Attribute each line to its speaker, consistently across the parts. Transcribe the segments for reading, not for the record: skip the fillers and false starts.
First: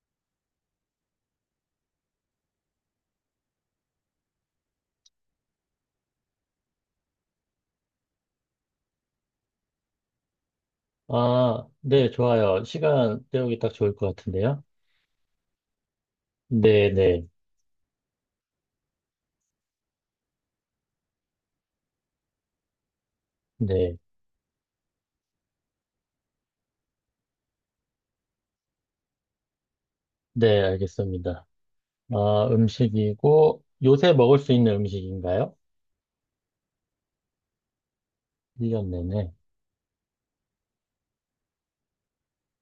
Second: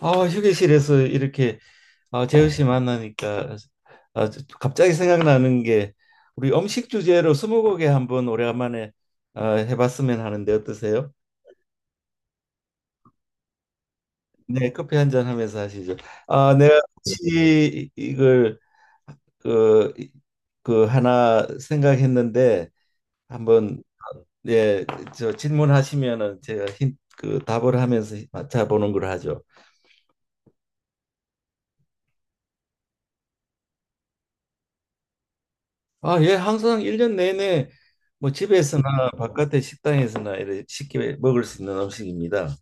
Speaker 1: 휴게실에서 이렇게 재우 씨 만나니까 갑자기 생각나는 게 우리 음식 주제로 스무고개 한번 오래간만에 해봤으면 하는데 어떠세요?
Speaker 2: 아, 네, 좋아요. 시간 때우기 딱 좋을 것 같은데요.
Speaker 1: 네, 커피 한 잔 하면서 하시죠. 아, 내가
Speaker 2: 네, 네,
Speaker 1: 혹시 이걸 그, 그 하나 생각했는데 한번,
Speaker 2: 네,
Speaker 1: 예, 저 질문하시면은 제가 그 답을 하면서 맞춰보는 걸 하죠.
Speaker 2: 네, 알겠습니다. 아, 음식이고, 요새 먹을 수 있는 음식인가요?
Speaker 1: 예, 항상 일 년 내내 뭐
Speaker 2: 일년
Speaker 1: 집에서나
Speaker 2: 내내.
Speaker 1: 바깥에 식당에서나 이렇게 쉽게 먹을 수 있는 음식입니다.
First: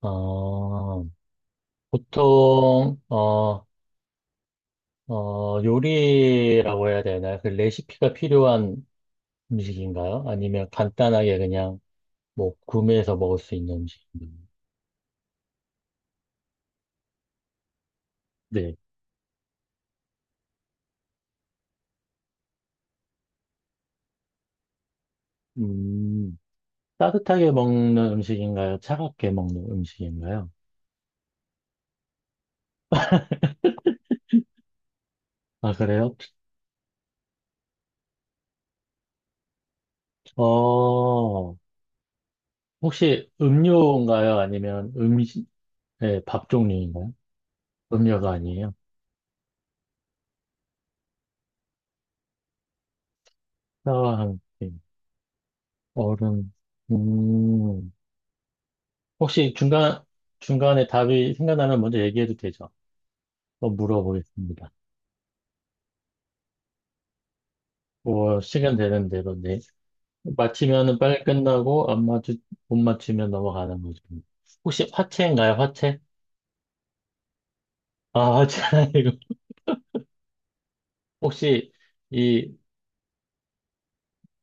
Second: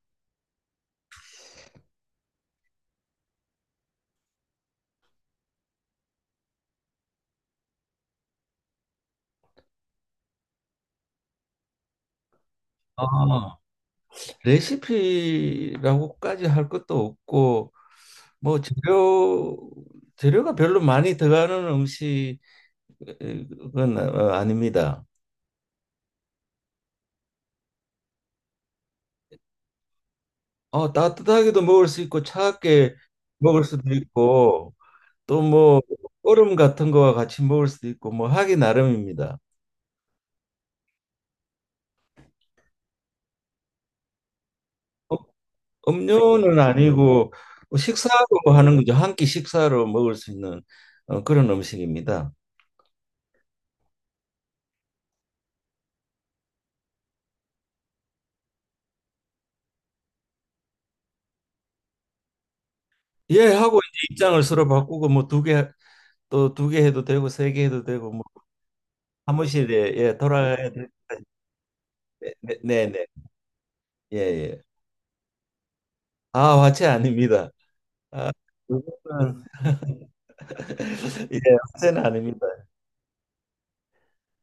Speaker 2: 어, 보통, 요리라고 해야 되나요? 그 레시피가 필요한 음식인가요? 아니면 간단하게 그냥 뭐 구매해서 먹을 수
Speaker 1: 아,
Speaker 2: 있는 음식인가요?
Speaker 1: 레시피라고까지 할 것도 없고 뭐
Speaker 2: 네.
Speaker 1: 재료가 별로 많이 들어가는 음식은 아닙니다.
Speaker 2: 음, 따뜻하게 먹는 음식인가요? 차갑게 먹는 음식인가요?
Speaker 1: 어, 따뜻하게도 먹을 수 있고 차갑게 먹을 수도 있고 또
Speaker 2: 아,
Speaker 1: 뭐
Speaker 2: 그래요?
Speaker 1: 얼음 같은 거와 같이 먹을 수도 있고 뭐 하기 나름입니다.
Speaker 2: 어, 혹시 음료인가요? 아니면 음식, 네, 밥
Speaker 1: 음료는
Speaker 2: 종류인가요?
Speaker 1: 아니고, 뭐
Speaker 2: 음료가
Speaker 1: 식사하고 뭐
Speaker 2: 아니에요.
Speaker 1: 하는 거죠. 한 끼 식사로 먹을 수 있는 그런 음식입니다.
Speaker 2: 사과 한 끼, 얼음, 음, 혹시 중간에 답이 생각나면 먼저 얘기해도 되죠?
Speaker 1: 예
Speaker 2: 또
Speaker 1: 하고 이제 입장을 서로
Speaker 2: 물어보겠습니다.
Speaker 1: 바꾸고 뭐 두 개, 또 두 개 해도 되고 세 개 해도 되고 뭐
Speaker 2: 뭐, 시간 되는 대로, 네.
Speaker 1: 사무실에 예 돌아가야 될
Speaker 2: 맞히면은 빨리 끝나고, 안 맞추,
Speaker 1: 네,
Speaker 2: 못
Speaker 1: 네, 네.
Speaker 2: 맞추면 넘어가는 거죠.
Speaker 1: 예, 예.
Speaker 2: 혹시 화채인가요? 화채?
Speaker 1: 아, 화채 아닙니다. 아,
Speaker 2: 아, 화채 아니고.
Speaker 1: 그거는 예,
Speaker 2: 혹시
Speaker 1: 화채는 아닙니다.
Speaker 2: 이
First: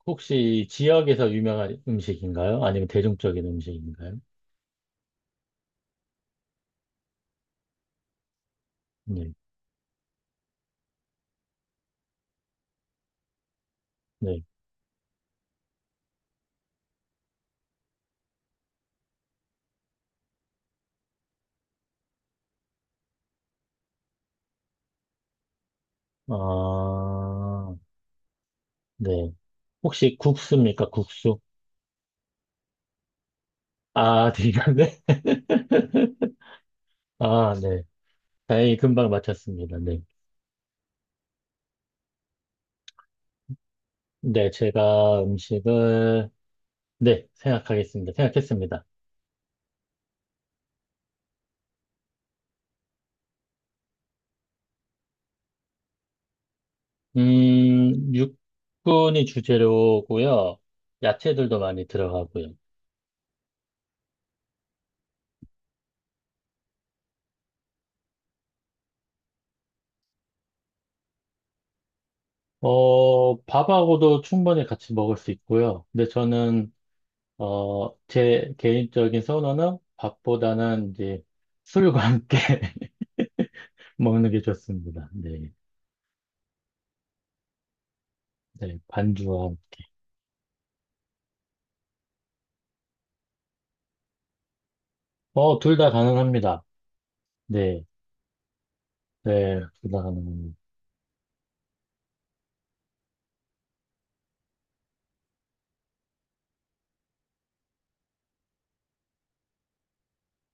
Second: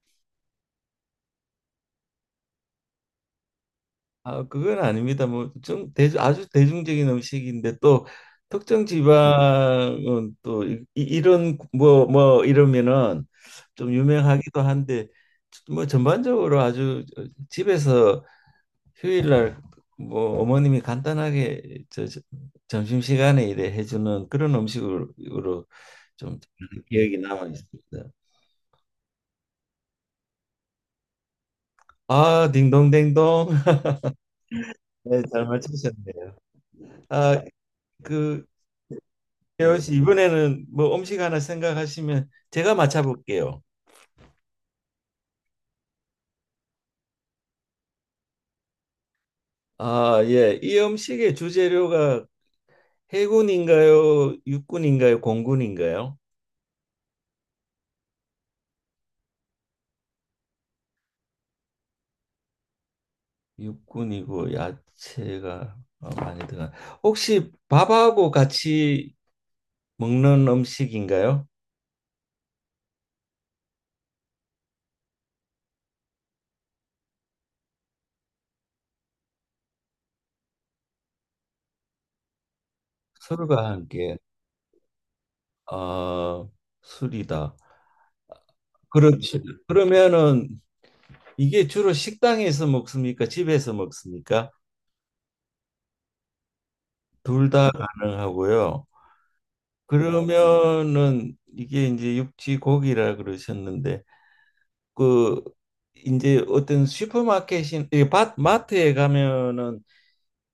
Speaker 2: 혹시 지역에서 유명한 음식인가요? 아니면 대중적인 음식인가요?
Speaker 1: 아, 그건 아닙니다. 뭐, 좀, 아주 대중적인 음식인데 또 특정
Speaker 2: 네,
Speaker 1: 지방은 또 이런 뭐 이러면은 좀
Speaker 2: 네.
Speaker 1: 유명하기도 한데 뭐 전반적으로 아주 집에서 휴일날 뭐 어머님이 간단하게 점심시간에 이래 해주는 그런 음식으로 좀 기억이 남아
Speaker 2: 아,
Speaker 1: 있습니다.
Speaker 2: 네. 혹시 국수입니까? 국수?
Speaker 1: 아, 딩동댕동.
Speaker 2: 아, 되겠네.
Speaker 1: 네, 잘 맞추셨네요. 아,
Speaker 2: 아, 네.
Speaker 1: 그
Speaker 2: 다행히 금방 맞췄습니다.
Speaker 1: 혜원 씨
Speaker 2: 네.
Speaker 1: 이번에는 뭐 음식 하나 생각하시면 제가 맞춰볼게요.
Speaker 2: 네, 제가 음식을, 네, 생각하겠습니다. 생각했습니다.
Speaker 1: 아, 예. 이 음식의 주재료가 해군인가요? 육군인가요? 공군인가요?
Speaker 2: 육군이 주재료고요. 야채들도 많이 들어가고요.
Speaker 1: 육군이고 야채가 어, 많이 들어가. 혹시 밥하고 같이 먹는 음식인가요?
Speaker 2: 밥하고도 충분히 같이 먹을 수 있고요. 근데 저는 제 개인적인 선호는 밥보다는 이제 술과 함께
Speaker 1: 술과 함께.
Speaker 2: 먹는 게 좋습니다. 네.
Speaker 1: 아, 술이다.
Speaker 2: 네.
Speaker 1: 그렇죠.
Speaker 2: 반주와.
Speaker 1: 그러면은 이게 주로 식당에서 먹습니까? 집에서 먹습니까?
Speaker 2: 둘 다 가능합니다.
Speaker 1: 둘 다
Speaker 2: 네.
Speaker 1: 가능하고요.
Speaker 2: 네. 둘 다 가능합니다.
Speaker 1: 그러면은 이게 이제 육지 고기라 그러셨는데 그 이제 어떤 슈퍼마켓인 이 마트에 가면은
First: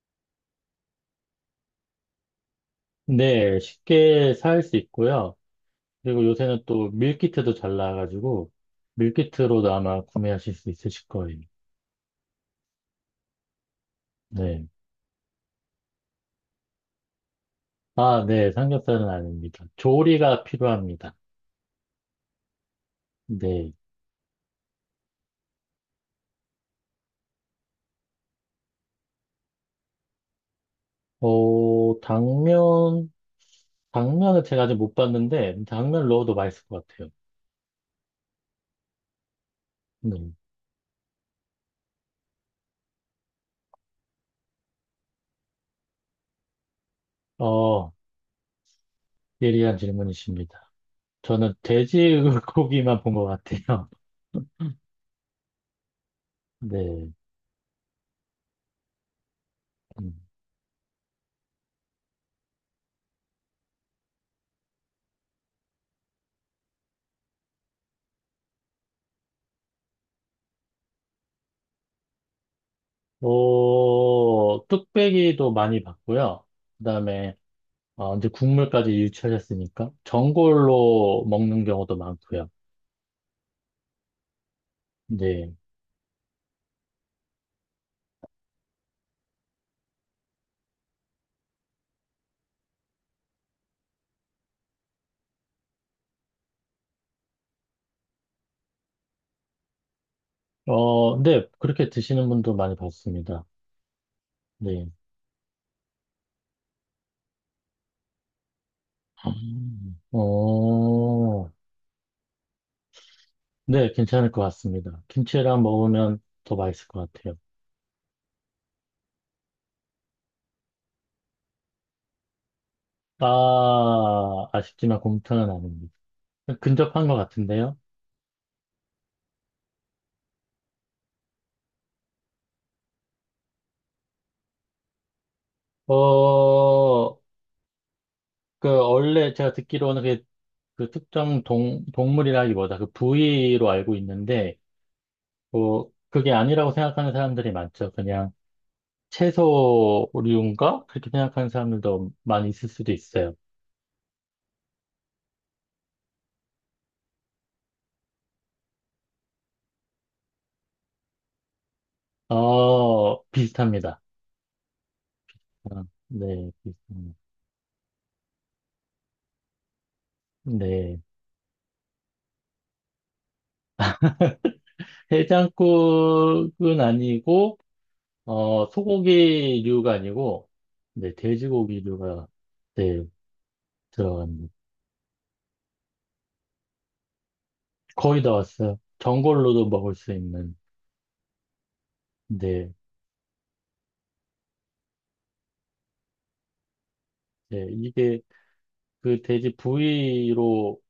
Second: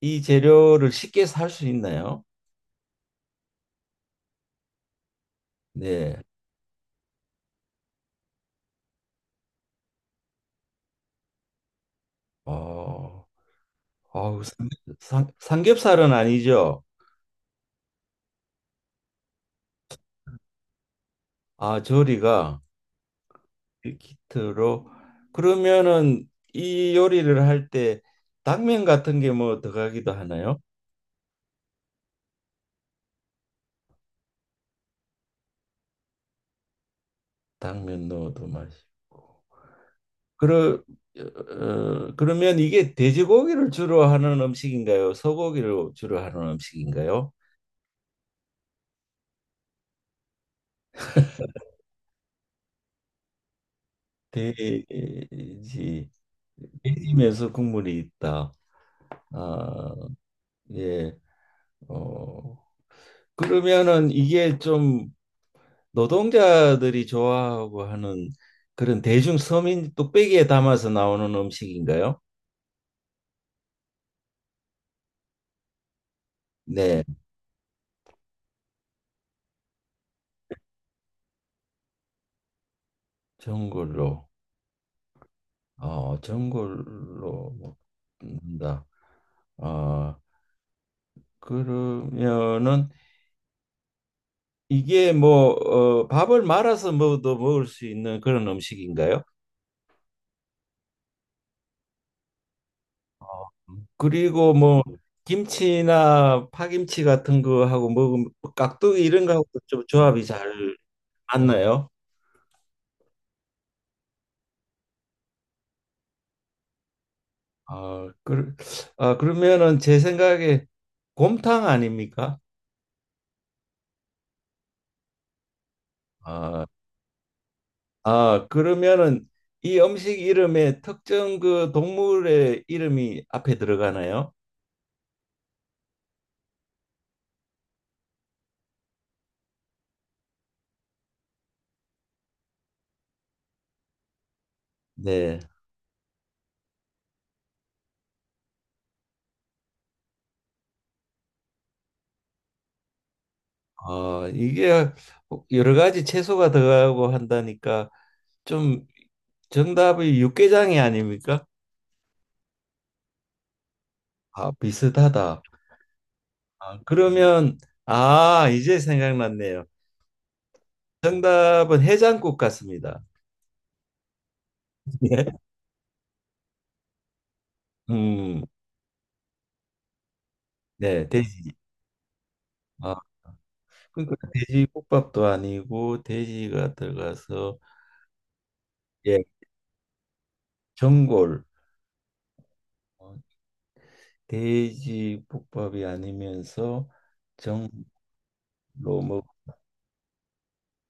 Speaker 1: 이 재료를 쉽게 살 수 있나요?
Speaker 2: 네. 쉽게 살 수 있고요.
Speaker 1: 네.
Speaker 2: 그리고 요새는 또 밀키트도 잘 나와가지고, 밀키트로도 아마 구매하실 수 있으실 거예요.
Speaker 1: 어, 어우,
Speaker 2: 네.
Speaker 1: 삼- 삼겹살은 아니죠.
Speaker 2: 아, 네. 삼겹살은 아닙니다. 조리가 필요합니다.
Speaker 1: 아, 조리가
Speaker 2: 네.
Speaker 1: 키트로, 그러면은 이 요리를 할 때 당면 같은 게 뭐 들어가기도 하나요?
Speaker 2: 어, 당면, 당면은 제가 아직 못 봤는데, 당면 넣어도 맛있을 것 같아요.
Speaker 1: 당면 넣어도 맛이.
Speaker 2: 음.
Speaker 1: 그러, 어, 그러면 이게 돼지고기를 주로 하는 음식인가요? 소고기를 주로 하는 음식인가요?
Speaker 2: 어, 예리한 질문이십니다. 저는 돼지 고기만 본 것 같아요.
Speaker 1: 돼지,
Speaker 2: 네.
Speaker 1: 돼지면서 국물이 있다. 아,
Speaker 2: 음.
Speaker 1: 예. 어, 그러면은 이게 좀 노동자들이 좋아하고 하는 그런 대중 서민 뚝배기에 담아서 나오는 음식인가요?
Speaker 2: 뚝배기도 많이 봤고요.
Speaker 1: 네,
Speaker 2: 그다음에, 이제 국물까지 유출했으니까, 전골로 먹는 경우도 많고요.
Speaker 1: 전골로.
Speaker 2: 네.
Speaker 1: 어, 전골로 먹는다. 아, 그러면은 이게 뭐 어, 밥을 말아서 먹어도 먹을 수 있는 그런 음식인가요?
Speaker 2: 어, 네. 그렇게 드시는 분도 많이
Speaker 1: 어,
Speaker 2: 봤습니다.
Speaker 1: 그리고 뭐
Speaker 2: 네.
Speaker 1: 김치나 파김치 같은 거하고 먹으면 깍두기 이런 거하고도 좀
Speaker 2: 음.
Speaker 1: 조합이 잘
Speaker 2: 어,
Speaker 1: 맞나요?
Speaker 2: 네, 괜찮을 것 같습니다. 김치랑 먹으면 더 맛있을 것 같아요.
Speaker 1: 아, 그, 아 그러면은 제 생각에 곰탕 아닙니까?
Speaker 2: 아, 아쉽지만 곰탕은 아닙니다.
Speaker 1: 아,
Speaker 2: 근접한 것 같은데요.
Speaker 1: 아 그러면은 이 음식 이름에 특정 그 동물의 이름이 앞에 들어가나요?
Speaker 2: 어, 그, 원래 제가 듣기로는 그, 특정 동물이라기보다 그 부위로 알고 있는데,
Speaker 1: 네.
Speaker 2: 그게 아니라고 생각하는 사람들이 많죠. 그냥 채소류인가? 그렇게 생각하는 사람들도 많이 있을 수도 있어요.
Speaker 1: 어 이게 여러 가지 채소가 들어가고 한다니까 좀 정답이 육개장이 아닙니까?
Speaker 2: 비슷합니다.
Speaker 1: 아, 비슷하다.
Speaker 2: 아, 네,
Speaker 1: 아,
Speaker 2: 비슷합니다.
Speaker 1: 그러면, 아, 이제 생각났네요.
Speaker 2: 네.
Speaker 1: 정답은 해장국 같습니다. 네.
Speaker 2: 해장국은 아니고,
Speaker 1: 음,
Speaker 2: 소고기류가 아니고,
Speaker 1: 네,
Speaker 2: 네,
Speaker 1: 돼지.
Speaker 2: 돼지고기류가,
Speaker 1: 아,
Speaker 2: 네,
Speaker 1: 그러니까
Speaker 2: 들어갑니다.
Speaker 1: 돼지국밥도 아니고 돼지가 들어가서
Speaker 2: 거의 다 왔어요.
Speaker 1: 예,
Speaker 2: 전골로도 먹을 수 있는,
Speaker 1: 전골.
Speaker 2: 네,
Speaker 1: 어, 돼지국밥이 아니면서
Speaker 2: 네,
Speaker 1: 전골로
Speaker 2: 이게 그
Speaker 1: 먹.
Speaker 2: 돼지 부위로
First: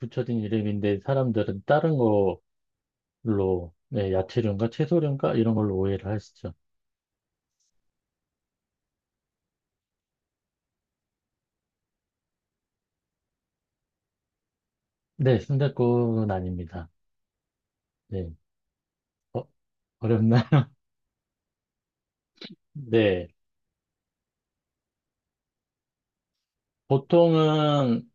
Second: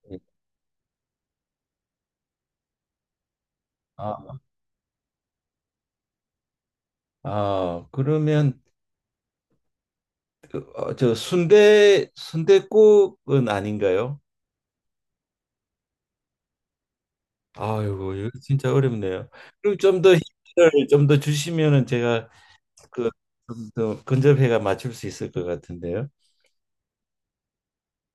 Speaker 2: 붙여진 이름인데, 사람들은 다른 걸로, 네,
Speaker 1: 아,
Speaker 2: 야채류인가 채소류인가 이런 걸로 오해를 하시죠.
Speaker 1: 아, 그러면 순대국은 아닌가요?
Speaker 2: 네, 순댓국은 아닙니다.
Speaker 1: 아이고, 이거
Speaker 2: 네,
Speaker 1: 진짜 어렵네요.
Speaker 2: 어,
Speaker 1: 그리고 좀 더
Speaker 2: 어렵나?
Speaker 1: 힌트를 좀 더 주시면은 제가
Speaker 2: 네,
Speaker 1: 그좀더 근접해가 맞출 수 있을 것 같은데요.
Speaker 2: 보통은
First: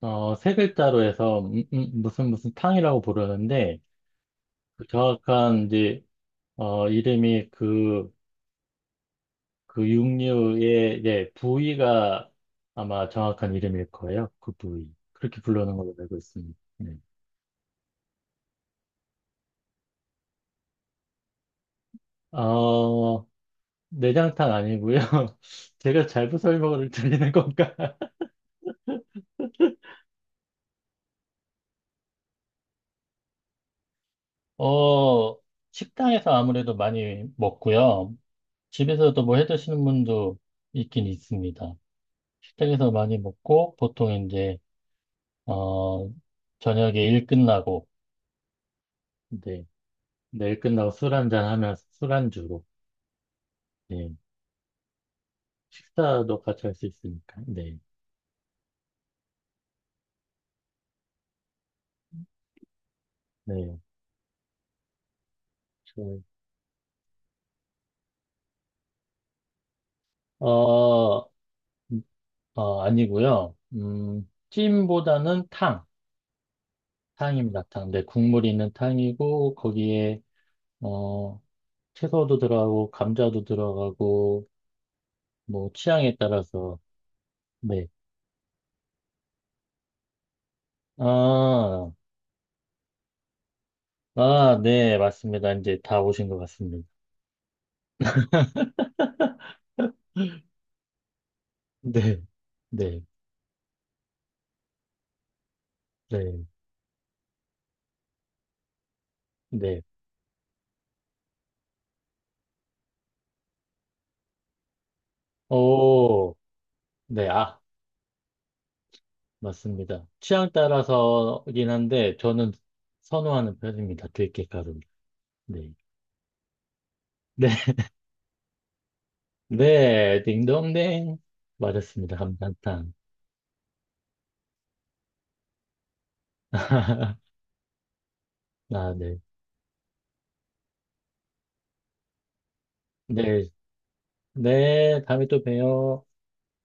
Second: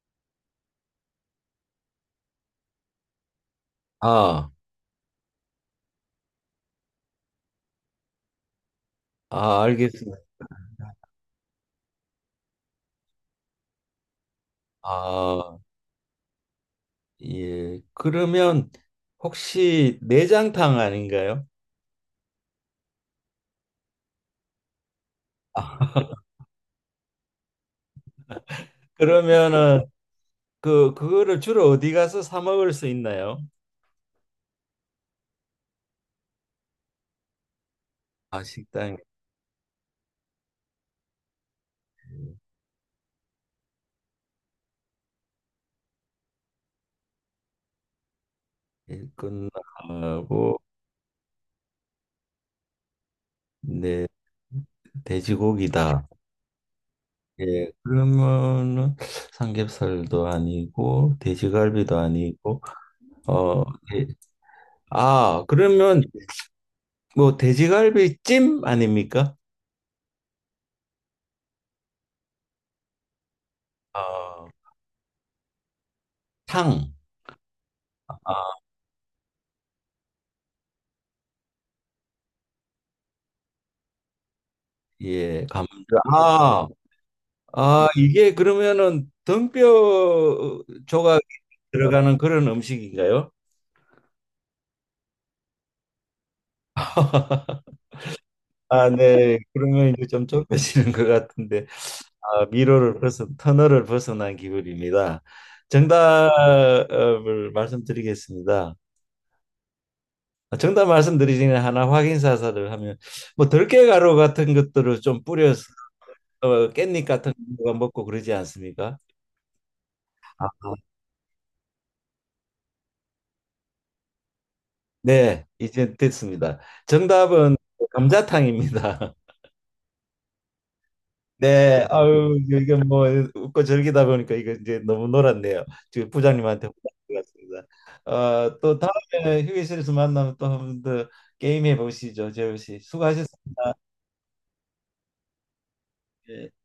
Speaker 2: 세 글자로 해서 무슨 무슨 탕이라고 부르는데
Speaker 1: 아,
Speaker 2: 그 정확한 이제 이름이 그,
Speaker 1: 아,
Speaker 2: 그
Speaker 1: 알겠습니다.
Speaker 2: 육류의 예, 부위가 아마 정확한 이름일 거예요. 그 부위. 그렇게
Speaker 1: 아,
Speaker 2: 부르는 걸로 알고 있습니다. 네.
Speaker 1: 예. 그러면 혹시 내장탕 아닌가요?
Speaker 2: 어, 내장탕 아니고요.
Speaker 1: 아,
Speaker 2: 제가 잘못 설명을 드리는 건가?
Speaker 1: 그러면은 그 그거를 주로 어디 가서 사 먹을 수 있나요?
Speaker 2: 어, 식당에서 아무래도 많이 먹고요.
Speaker 1: 아, 식당에
Speaker 2: 집에서도 뭐 해 드시는 분도 있긴 있습니다. 식당에서 많이 먹고 보통 이제 어, 저녁에 일 끝나고,
Speaker 1: 있구나
Speaker 2: 네. 네,
Speaker 1: 하고,
Speaker 2: 일 끝나고 술 한잔 하면서 술안주로,
Speaker 1: 네,
Speaker 2: 네.
Speaker 1: 돼지고기다.
Speaker 2: 식사도 같이 할 수 있으니까,
Speaker 1: 예,
Speaker 2: 네.
Speaker 1: 그러면은 삼겹살도 아니고 돼지갈비도 아니고 어,
Speaker 2: 네.
Speaker 1: 예. 아, 그러면
Speaker 2: 저-
Speaker 1: 뭐 돼지갈비 찜 아닙니까?
Speaker 2: 어, 아니고요.
Speaker 1: 어,
Speaker 2: 찜보다는 탕,
Speaker 1: 탕.
Speaker 2: 탕입니다, 탕. 네, 국물이
Speaker 1: 아,
Speaker 2: 있는 탕이고, 거기에, 어, 채소도 들어가고, 감자도 들어가고,
Speaker 1: 예,
Speaker 2: 뭐,
Speaker 1: 감자.
Speaker 2: 취향에
Speaker 1: 아,
Speaker 2: 따라서,
Speaker 1: 아,
Speaker 2: 네.
Speaker 1: 이게 그러면은 등뼈 조각이
Speaker 2: 아,
Speaker 1: 들어가는 그런 음식인가요?
Speaker 2: 아, 네, 맞습니다. 이제 다 오신 것 같습니다.
Speaker 1: 아, 네. 그러면 이제 좀 좁혀지는 것 같은데,
Speaker 2: 네,
Speaker 1: 미로를
Speaker 2: 네,
Speaker 1: 벗은, 터널을 벗어난 기분입니다.
Speaker 2: 네.
Speaker 1: 정답을 말씀드리겠습니다.
Speaker 2: 네.
Speaker 1: 정답 말씀드리기 전에 하나 확인 사살을 하면, 뭐 들깨가루 같은 것들을 좀 뿌려서
Speaker 2: 오,
Speaker 1: 깻잎
Speaker 2: 네.
Speaker 1: 같은
Speaker 2: 아,
Speaker 1: 거가 먹고 그러지 않습니까?
Speaker 2: 맞습니다.
Speaker 1: 아,
Speaker 2: 취향 따라서긴 한데, 저는 선호하는 편입니다. 들깨가루.
Speaker 1: 네,
Speaker 2: 네.
Speaker 1: 이제 됐습니다.
Speaker 2: 네.
Speaker 1: 정답은 감자탕입니다.
Speaker 2: 네. 딩동댕.
Speaker 1: 네,
Speaker 2: 맞았습니다.
Speaker 1: 아유, 이게
Speaker 2: 감탄탕.
Speaker 1: 뭐 웃고 즐기다 보니까 이거 이제 너무 놀았네요. 지금 부장님한테 혼났습니다. 어, 또
Speaker 2: 아, 네.
Speaker 1: 다음에 휴게실에서 만나면 또 한 번 더 게임 해보시죠, 재우 씨. 수고하셨습니다.
Speaker 2: 네. 네. 다음에 또 봬요.
Speaker 1: 예.